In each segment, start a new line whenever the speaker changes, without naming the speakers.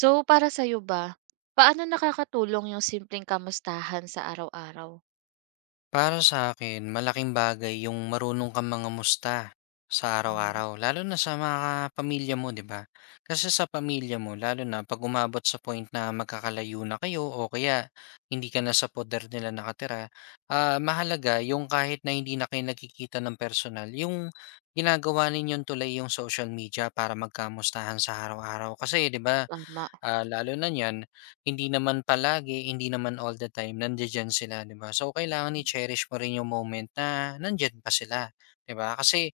So, para sa'yo ba, paano nakakatulong yung simpleng kamustahan sa araw-araw?
Para sa akin malaking bagay yung marunong kang mga musta sa
Mhm.
araw-araw, lalo na sa mga pamilya mo, 'di ba? Kasi sa pamilya mo, lalo na 'pag umabot sa point na magkakalayo na kayo o kaya hindi ka na sa poder nila nakatira, mahalaga yung kahit na hindi na kayo nakikita ng personal, yung ginagawa ninyong tulay yung social media para magkamustahan sa araw-araw. Kasi, 'di ba,
Tama.
Lalo na niyan, hindi naman palagi, hindi naman all the time nandiya sila, 'di ba? So, kailangan i-cherish mo rin yung moment na nandiyan pa sila, 'di ba? Kasi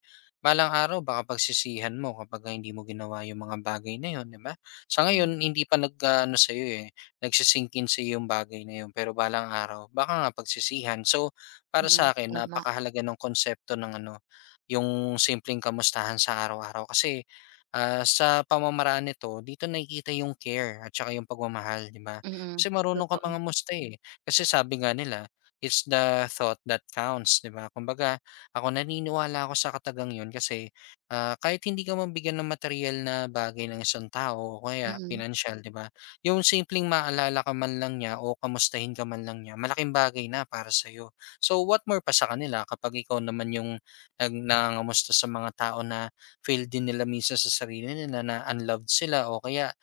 balang araw baka pagsisihan mo kapagka hindi mo ginawa yung mga bagay na yun, 'di ba? Sa
Mm,
ngayon, hindi pa nag-aano sa'yo, eh, nagsi sa'yo yung bagay na yun, pero balang araw baka nga pagsisihan. So, para
mm.
sa sa'kin
Tama.
napakahalaga ng konsepto ng ano, yung simpleng kamustahan sa araw-araw kasi sa pamamaraan nito dito nakikita yung care at saka yung pagmamahal, 'di ba?
Mm,
Kasi marunong kang
totoo.
mangamusta, eh. Kasi sabi nga nila, it's the thought that counts, 'di ba? Kumbaga naniniwala ako sa katagang 'yun kasi, kahit hindi ka mabigyan ng material na bagay ng isang tao o kaya
Mm,
financial, 'di ba? Yung simpleng maalala ka man lang niya o kamustahin ka man lang niya, malaking bagay na para sa'yo. So, what more pa sa kanila kapag ikaw naman yung nangangamusta sa mga tao na feel din nila minsan sa sarili nila na unloved sila o kaya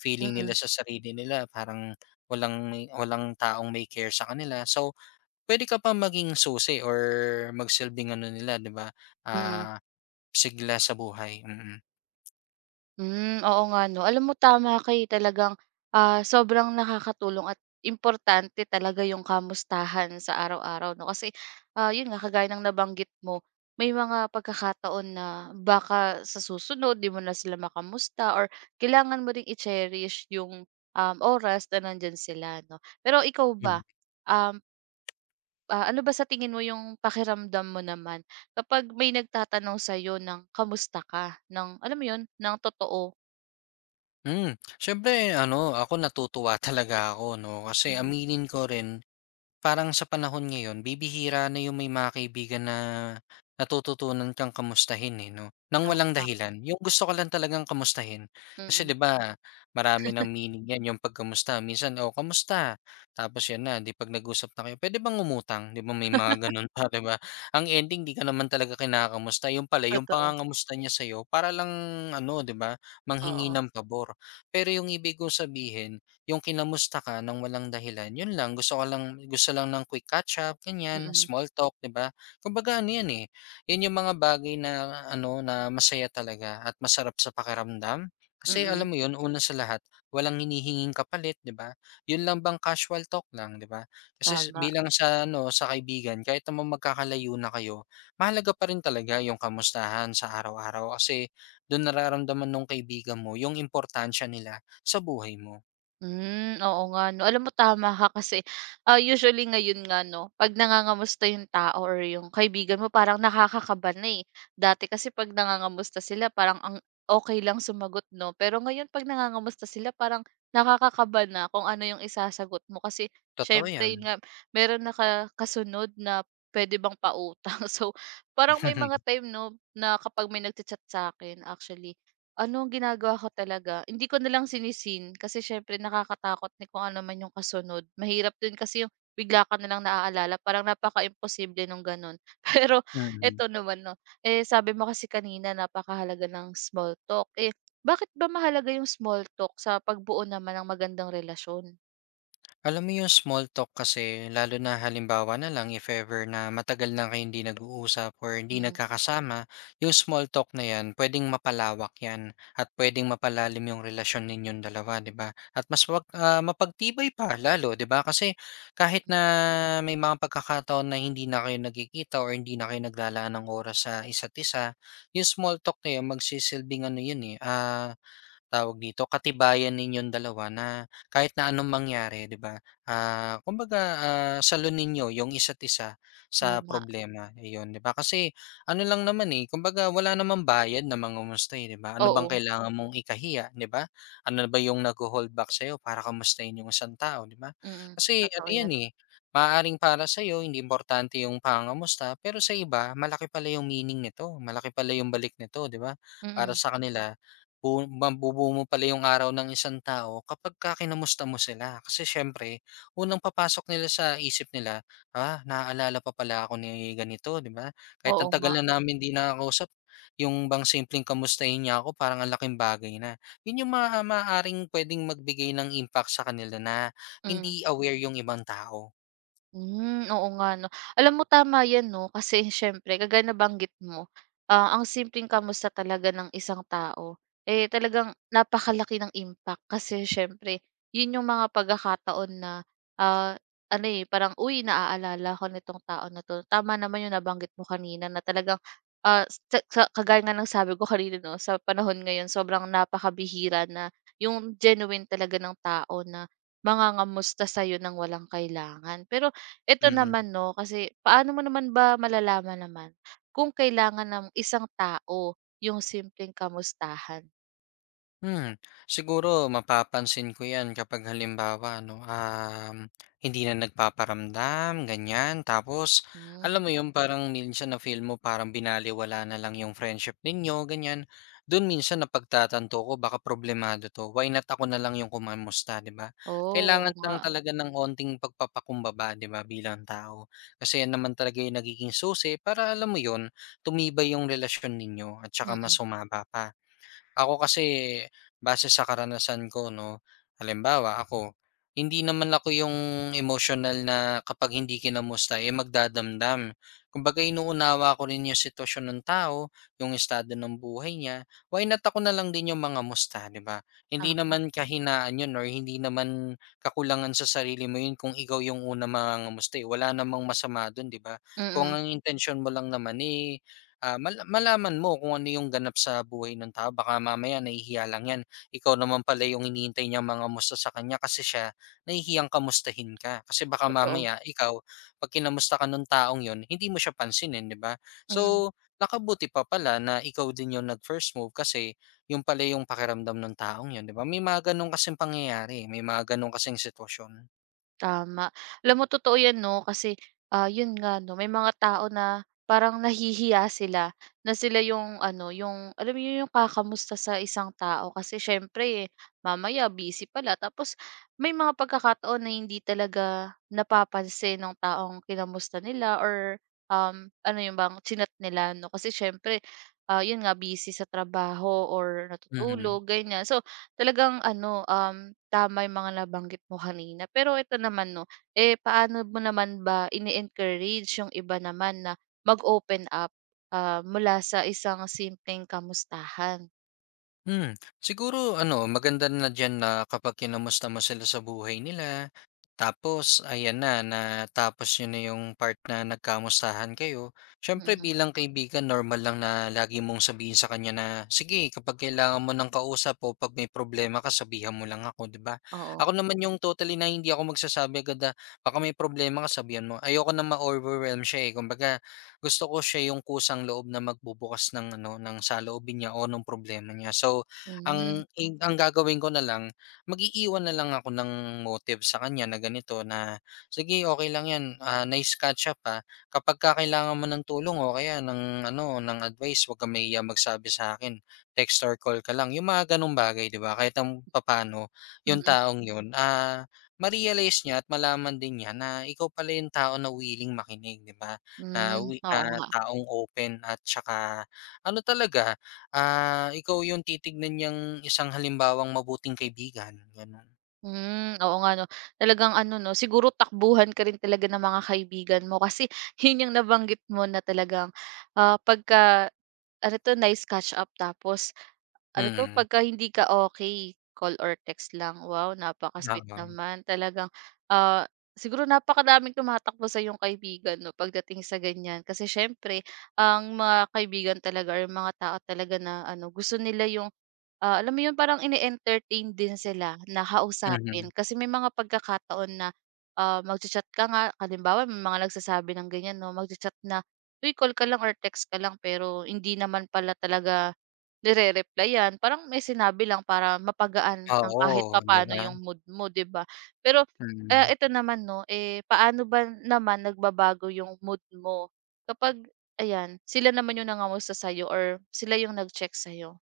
feeling nila
mm,
sa sarili nila parang walang taong may care sa kanila. So, pwede ka pa maging susi or magsilbing ano nila, 'di ba,
mm.
ah, sigla sa buhay. Mm.
Hmm, oo nga 'no. Alam mo tama kay eh, talagang, sobrang nakakatulong at importante talaga yung kamustahan sa araw-araw 'no. Kasi, yun nga kagaya ng nabanggit mo, may mga pagkakataon na baka sa susunod di mo na sila makamusta or kailangan mo ring i-cherish yung, oras na nandiyan sila 'no. Pero ikaw
Mhm.
ba, um, ano ba sa tingin mo yung pakiramdam mo naman kapag may nagtatanong sa'yo ng kamusta ka, ng alam mo yun, ng totoo?
Hmm, siyempre ano, ako natutuwa talaga ako 'no, kasi aminin ko rin parang sa panahon ngayon bibihira na yung may mga kaibigan na natututunan kang kamustahin, eh, 'no, nang walang
Tama,
dahilan. Yung gusto ka lang talagang kamustahin. Kasi, 'di
mm.
ba, marami ng meaning 'yan, yung pagkamusta. Minsan, "Oh, kamusta?" Tapos 'yun na, 'di 'pag nag-usap na kayo, "Puwede bang umutang?" 'Di ba, may mga gano'n pa, 'di ba? Ang ending 'di ka naman talaga kinakamusta. Yung pala, yung
Totoo,
pangangamusta niya sa'yo para lang ano, 'di ba, manghingi
oo.
ng pabor. Pero yung ibig kong sabihin yung kinamusta ka ng walang dahilan, yun lang gusto lang ng quick catch up, ganyan,
Mm,
small talk, 'di ba? Kumbaga ano yan, eh, yun yung mga bagay na ano, na masaya talaga at masarap sa pakiramdam. Kasi
mm,
alam mo yun, una sa lahat, walang hinihinging kapalit, 'di ba? Yun lang bang casual talk lang, 'di ba? Kasi
tama.
bilang sa ano, sa kaibigan, kahit naman magkakalayo na kayo, mahalaga pa rin talaga yung kamustahan sa araw-araw kasi doon nararamdaman nung kaibigan mo yung importansya nila sa buhay mo.
Hmm, oo nga 'no. Alam mo tama ka kasi, usually ngayon nga 'no, 'pag nangangamusta yung tao or yung kaibigan mo parang nakakakaba na, eh. Dati kasi 'pag nangangamusta sila parang ang okay lang sumagot 'no, pero ngayon 'pag nangangamusta sila parang nakakakaba na kung ano yung isasagot mo kasi
Totoo
siyempre yun
'yan.
nga, meron na ka kasunod na pwede bang pautang. So, parang may mga time 'no, na kapag may nagcha-chat sa'kin actually ano ang ginagawa ko talaga, hindi ko na lang sini-seen kasi siyempre nakakatakot na kung ano man yung kasunod. Mahirap din kasi yung bigla ka na lang naaalala parang napaka-imposible nung gano'n. Pero
Mm.
eto naman 'no, eh, sabi mo kasi kanina napakahalaga ng small talk, eh, bakit ba mahalaga yung small talk sa pagbuo naman ng magandang relasyon?
Alam mo yung small talk kasi lalo na halimbawa na lang if ever na matagal na kayong hindi nag-uusap or hindi
Mm,
nagkakasama, yung small talk na 'yan puwedeng mapalawak 'yan at puwedeng mapalalim yung relasyon ninyong dalawa, 'di ba? At mas wag mapagtibay pa lalo, 'di ba? Kasi kahit
mm,
na may mga pagkakataon na hindi na kayo nagkikita or hindi na kayo naglalaan ng oras sa isa't isa, yung small talk na 'yan magsisilbing ano 'yun, eh, tawag dito, katibayan ninyong dalawa na kahit na anong mangyari, 'di ba? Kumbaga, salon ninyo yung isa't isa sa
tama.
problema, ayun, 'di ba? Kasi ano lang naman eh, kumbaga wala namang bayad na mangumustahin, 'di ba? Ano bang
Oo,
kailangan mong ikahiya, 'di ba? Ano ba yung nagho-hold back sa para kamustahin yung isang tao, 'di ba?
mm,
Kasi ano
totoo
'yan
'yan.
eh, maaaring para sa iyo hindi importante yung pangamusta, pero sa iba malaki pala yung meaning nito, malaki pala yung balik nito, 'di ba? Para
Mm,
sa kanila mabubuo mo pala yung araw ng isang tao kapagka kinamusta mo sila. Kasi siyempre, unang papasok nila sa isip nila, "Ah, naaalala pa pala ako ni ganito," 'di ba? Kahit ang
oo
tagal
nga,
na namin 'di nakakausap, yung bang simpleng kamustahin niya ako parang ang laking bagay na. Yun yung maaaring puwedeng magbigay ng impact sa kanila na
mm.
hindi aware yung ibang tao.
Hmm, oo nga 'no. Alam mo tama 'yan 'no, kasi siyempre kagaya nabanggit mo, ang simpleng kamusta talaga ng isang tao, eh, talagang napakalaki ng impact. Kasi siyempre 'yun yung mga pagkakataon na, ah, ano, eh, parang, "Uy, naaalala ko nitong tao na 'to." Tama naman yung nabanggit mo kanina na talagang, sa kagaya nga ng sabi ko kanina 'no, sa panahon ngayon sobrang napakabihira na yung genuine talaga ng tao na mangangamusta sa'yo ng walang kailangan. Pero ito
Mm.
naman 'no, kasi paano mo naman ba malalaman naman kung kailangan ng isang tao yung simpleng kamustahan?
Hmm, siguro mapapansin ko 'yan kapag halimbawa no, hindi na nagpaparamdam ganyan. Tapos
Hmm,
alam mo yung parang minsan na-feel mo parang binaliwala na lang 'yung friendship ninyo ganyan. Do'n minsan napagtatanto ko baka problemado 'to, why not ako na lang 'yung kumamusta, 'di ba?
oh, oo
Kailangan lang
nga.
talaga ng onting pagpapakumbaba, 'di ba, bilang tao. Kasi 'yan naman talaga 'yung nagiging susi para alam mo 'yun, tumibay 'yung relasyon ninyo at saka mas
Mm,
humaba pa. Ako kasi base sa karanasan ko 'no, halimbawa ako, hindi naman ako yung emotional na kapag hindi kinamusta, eh, magdadamdam. Kumbaga inuunawa ko rin yung sitwasyon ng tao, yung estado ng buhay niya, why not ako na lang din yung mga musta, 'di ba? Hindi
ah,
naman kahinaan yun or hindi naman kakulangan sa sarili mo yun kung ikaw yung unang mangangamusta, eh, wala namang masama dun, 'di ba? Kung
mm,
ang intention mo lang naman, eh, malaman mo kung ano yung ganap sa buhay ng tao baka mamaya nahihiya lang 'yan. Ikaw naman pala yung hinihintay niya mga mangamusta sa kanya kasi siya nahihiyang kamustahin ka. Kasi baka
totoo.
mamaya ikaw 'pag kinamusta ka nung taong 'yon hindi mo siya pansinin, 'di ba?
Mm.
So, nakabuti pa pala na ikaw din yung nag-first move kasi yung pala yung pakiramdam ng taong 'yon, 'di ba? May mga gano'n kasing pangyayari, eh, may mga gano'n kasing sitwasyon.
Tama. Alam mo totoo 'yan 'no, kasi, 'yun nga 'no, may mga tao na parang nahihiya sila na sila yung ano, yung alam mo 'yun, yung kakamusta sa isang tao kasi siyempre mamaya busy pala tapos may mga pagkakataon na hindi talaga napapansin nung taong kinamusta nila or, ano yung bang chinat nila 'no, kasi siyempre, 'yun nga busy sa trabaho or
Mhm.
natutulog, ganiyan. So, talagang ano, tama yung mga nabanggit mo kanina. Pero ito naman 'no, eh, paano mo naman ba ini-encourage yung iba naman na mag-open up, mula sa isang simpleng kamustahan?
Hmm, siguro ano, maganda na diyan na kapag kinamusta mo sila sa buhay nila, tapos ayan na, natapos yun na yung part na nagkamustahan kayo. Siyempre
Mm,
bilang kaibigan, normal lang na lagi mong sabihin sa kanya na, sige, kapag kailangan mo ng kausap o pag may problema ka, sabihan mo lang ako, di ba?
oo.
Ako naman yung totally na hindi ako magsasabi agad na, baka may problema ka, sabihan mo. Ayoko na ma-overwhelm siya eh. Kumbaga, gusto ko siya yung kusang loob na magbubukas ng ano, ng saloobin niya o ng problema niya. So,
Hmm,
ang gagawin ko na lang, mag-iiwan na lang ako ng motive sa kanya na ganito na, "Sige, okey lang 'yan, nice catch up, ha. Kapagka kailangan mo ng tulong o kaya ng ano, ng advice, 'wag kang mahiya magsabi sa akin. Text or call ka lang." Yung mga gano'ng bagay, 'di ba? Kahit ang papano yung
mm,
taong yun, ma-realize niya at malaman din niya na ikaw pala yung tao na willing makinig, 'di ba? Na
hmm,
wi
oo
na
nga.
taong open at saka ano talaga, ikaw yung titignan niyang isang halimbawang mabuting kaibigan, gano'n.
Hmm, oo nga 'no. Talagang ano 'no, siguro takbuhan ka rin talaga ng mga kaibigan mo kasi yun yung nabanggit mo na talagang, pagka ano 'to, nice catch up tapos ano 'to,
Mm,
pagka hindi ka okay, call or text lang. Wow, napaka-sweet
oo.
naman. Talagang, ah, siguro napakadaming tumatakbo sa yung kaibigan 'no pagdating sa ganyan. Kasi siyempre ang mga kaibigan talaga or yung mga tao talaga na ano, gusto nila yung alam mo yun parang ine-entertain din sila na kausapin
Mhm.
kasi may mga pagkakataon na, magcha-chat ka nga halimbawa may mga nagsasabi ng ganyan 'no, magcha na, "Uy, call ka lang or text ka lang," pero hindi naman pala talaga nire-replyan parang may sinabi lang para mapagaan ng kahit
Oo, 'di
papaano
ba?
yung mood mo 'di ba? Pero, eh
Mm.
ito naman 'no, eh, paano ba naman nagbabago yung mood mo kapag ayan, sila naman yung nangamusta sa'yo or sila yung nag-check sa'yo?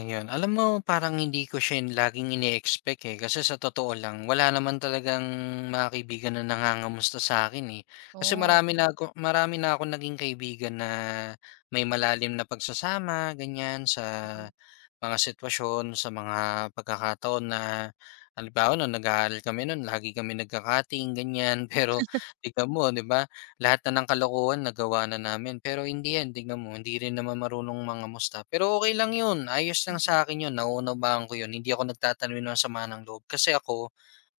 Ayun. Alam mo parang hindi ko siya laging ine-expect, eh, kasi sa totoo lang wala naman talagang mga kaibigan na nangangamusta sa akin eh. Kasi
Oh,
marami na ako naging kaibigan na may malalim na pagsasama, ganyan, sa
mm.
mga sitwasyon, sa mga pagkakataon na halimbawa no'ng nag-aaral kami no'n lagi kami nagka ganyan. Pero tignan mo, 'di ba, lahat na ng kalokohan nagawa na namin. Pero in the end, tignan mo, hindi rin naman marunong mga musta. Pero okay lang yun, ayos lang
Mm,
sa akin yun, nauunawaan ko yun. Hindi ako nagtatanwin ng sama ng loob kasi ako,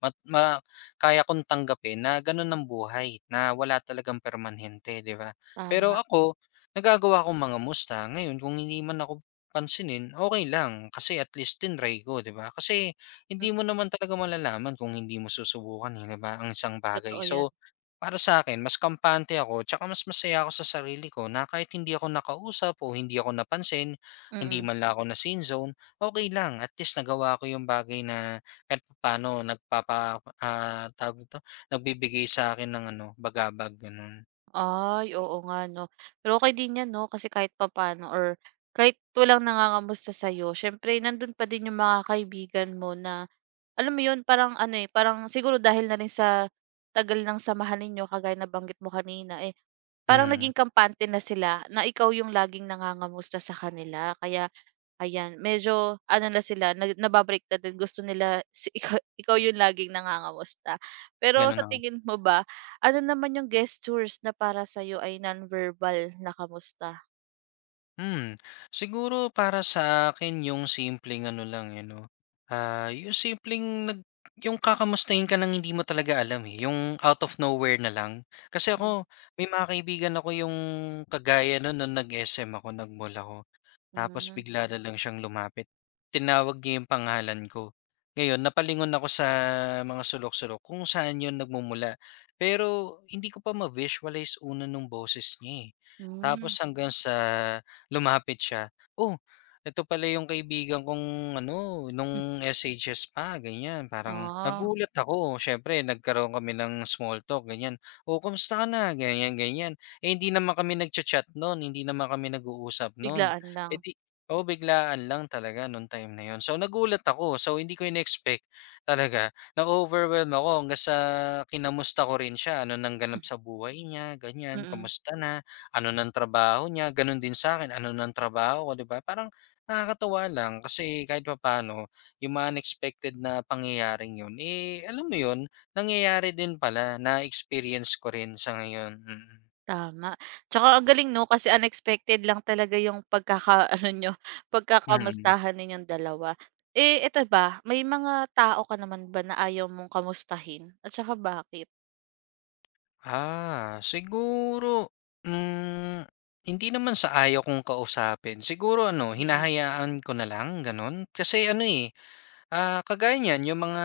mat, ma, kaya kong tanggapin na ganun ang buhay, na wala talagang permanente, di ba? Pero
tama.
ako, nagagawa akong mga musta. Ngayon, kung hindi man ako pansinin, okay lang. Kasi at least tinry ko, di ba? Kasi
Mm,
hindi mo naman talaga malalaman kung hindi mo susubukan, eh, di ba? Ang isang bagay.
totoo yan.
So, para sa akin mas kampante ako tsaka mas masaya ako sa sarili ko na kahit hindi ako nakausap o hindi ako napansin, hindi
Mm.
man lang ako na seen zone, okey lang at least nagawa ko yung bagay na kahit paano tawag dito, nagbibigay sa'kin ng ano, bagabag gano'n.
Ay, oo nga 'no. Pero okey din yan 'no, kasi kahit papaano or kahit walang nangangamusta sa'yo siyempre nandun pa din yung mga kaibigan mo na alam mo yun parang ano, eh, parang siguro dahil na rin sa tagal ng samahan ninyo kagaya na banggit mo kanina, eh, parang
Mhm,
naging kampante na sila na ikaw yung laging nangangamusta sa kanila kaya ayan, medyo ano na sila naba na din gusto nila si ikaw yung laging nangangamusta. Pero
gano'n
sa
na nga.
tingin mo ba, ano naman yung gestures na para sa'yo ay non-verbal na kamusta?
Hmm, siguro para sa akin yung simpleng ano lang, eh, 'no, ah, yung simpleng nag yung kakamustahin ka ng hindi mo talaga alam, eh, yung out of nowhere na lang. Kasi ako, may mga kaibigan ako yung kagaya nun nung nag-SM ako, nag-mall ako. Tapos
Hmm,
bigla na lang siyang lumapit. Tinawag niya yung pangalan ko. Ngayon napalingon ako sa mga sulok-sulok kung saan yun nagmumula. Pero hindi ko pa ma-visualize una nung boses niya, eh. Tapos
hmm.
hanggang sa lumapit siya, "Oh, eto pala yung kaibigan kong ano, nung SHS pa," ganyan. Parang
Ah,
nagulat ako, siyempre nagkaroon kami ng small talk, ganyan. "Oh, kamusta ka na?" ganyan, ganyan. Eh, hindi naman kami nagcha-chat nun, hindi naman kami nag-uusap nun.
biglaan lang.
Eh, oo, biglaan lang talaga nung time na yun. So, nagulat ako. So, hindi ko in-expect talaga. Na-overwhelm ako hanggang sa kinamusta ko rin siya. Ano nang ganap sa buhay niya, ganyan,
Mm,
kamusta na, ano nang trabaho niya, ganun din sa akin, ano nang trabaho ko, 'di ba? Parang nakakatuwa lang kasi kahit papaano yung mga unexpected na pangyayaring yun, eh, alam mo yun, nangyayari din pala, na-experience ko rin sa ngayon. Mm.
tama. Tsaka ang galing 'no, kasi unexpected lang talaga yung pagkakaano niyo,
Mm.
pagkakamustahan ninyong dalawa. Eh, eto ba, may mga tao ka naman ba na ayaw mong kamustahin at saka bakit?
Siguro, hmm, hindi naman sa ayaw kong kausapin. Siguro ano, hinahayaan ko na lang, gano'n. Kasi ano, eh, kagaya niyan yung mga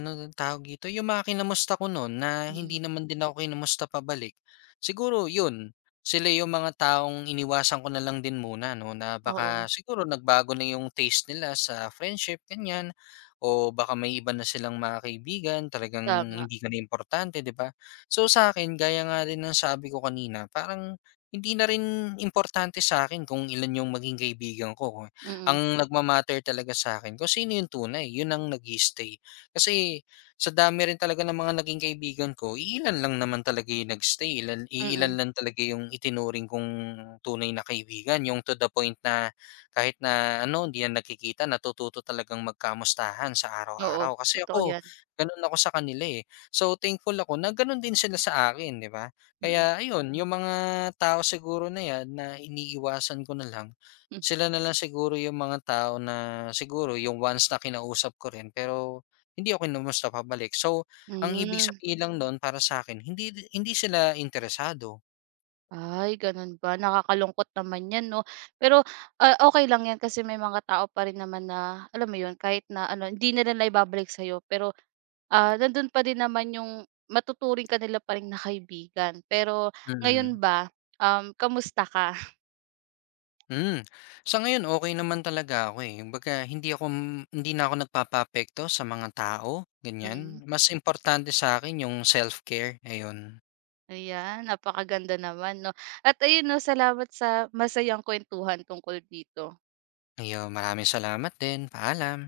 ano dun tawag dito, yung mga kinamusta ko nun na
Mm,
hindi naman din ako kinamusta pabalik, siguro yun, sila yung mga taong iniwasan ko na lang din muna 'no, na
oo,
baka siguro nagbago na yung taste nila sa friendship ganyan, o baka may iba na silang mga kaibigan talagang
tama.
hindi ka na importante 'di ba? So sa akin gaya nga rin ng sabi ko kanina parang hindi na rin importante sa akin kung ilan yung maging kaibigan ko, ang
Mm,
nagma-matter talaga sa'kin kung sino yung tunay, yun ang nag stay. Kasi sa dami rin talaga ng mga naging kaibigan ko, ilan ilan
mm,
lang talaga yung itinuring kong tunay na kaibigan, yung to the point na kahit na ano, hindi na nagkikita natututo talagang magkamustahan sa
oo,
araw-araw. Kasi
totoo
ako,
'yan.
gano'n ako sa kanila, eh. So, thankful ako na gano'n din sila sa akin, 'di ba?
Mm,
Kaya ayun, yung mga tao siguro na 'yan na iniiwasan ko na lang,
hmm.
sila na lang siguro yung mga tao na siguro yung once na kinausap ko rin pero hindi ako kinumusta pabalik. So, ang ibig
Hmm.
sabihin lang nun para sa akin hindi hindi sila interesado.
Ay gano'n ba, nakakalungkot naman 'yan 'no. Pero, okey lang 'yan kasi may mga tao pa rin naman na alam mo 'yun, kahit na ano hindi nila naibabalik sa'yo pero, nandun pa din naman 'yung matuturing ka nila pa rin na kaibigan. Pero
Mm,
ngayon ba, kamusta ka?
hmm. Sa ngayon okay naman talaga ako, eh, kumbaga hindi na ako nagpapapekto sa mga tao,
Mm,
ganyan. Mas importante sa akin yung self-care, ayun.
ayan napakaganda naman 'no. At ayun 'no, salamat sa masayang kuwentuhan tungkol dito.
Ayun, maraming salamat din. Paalam.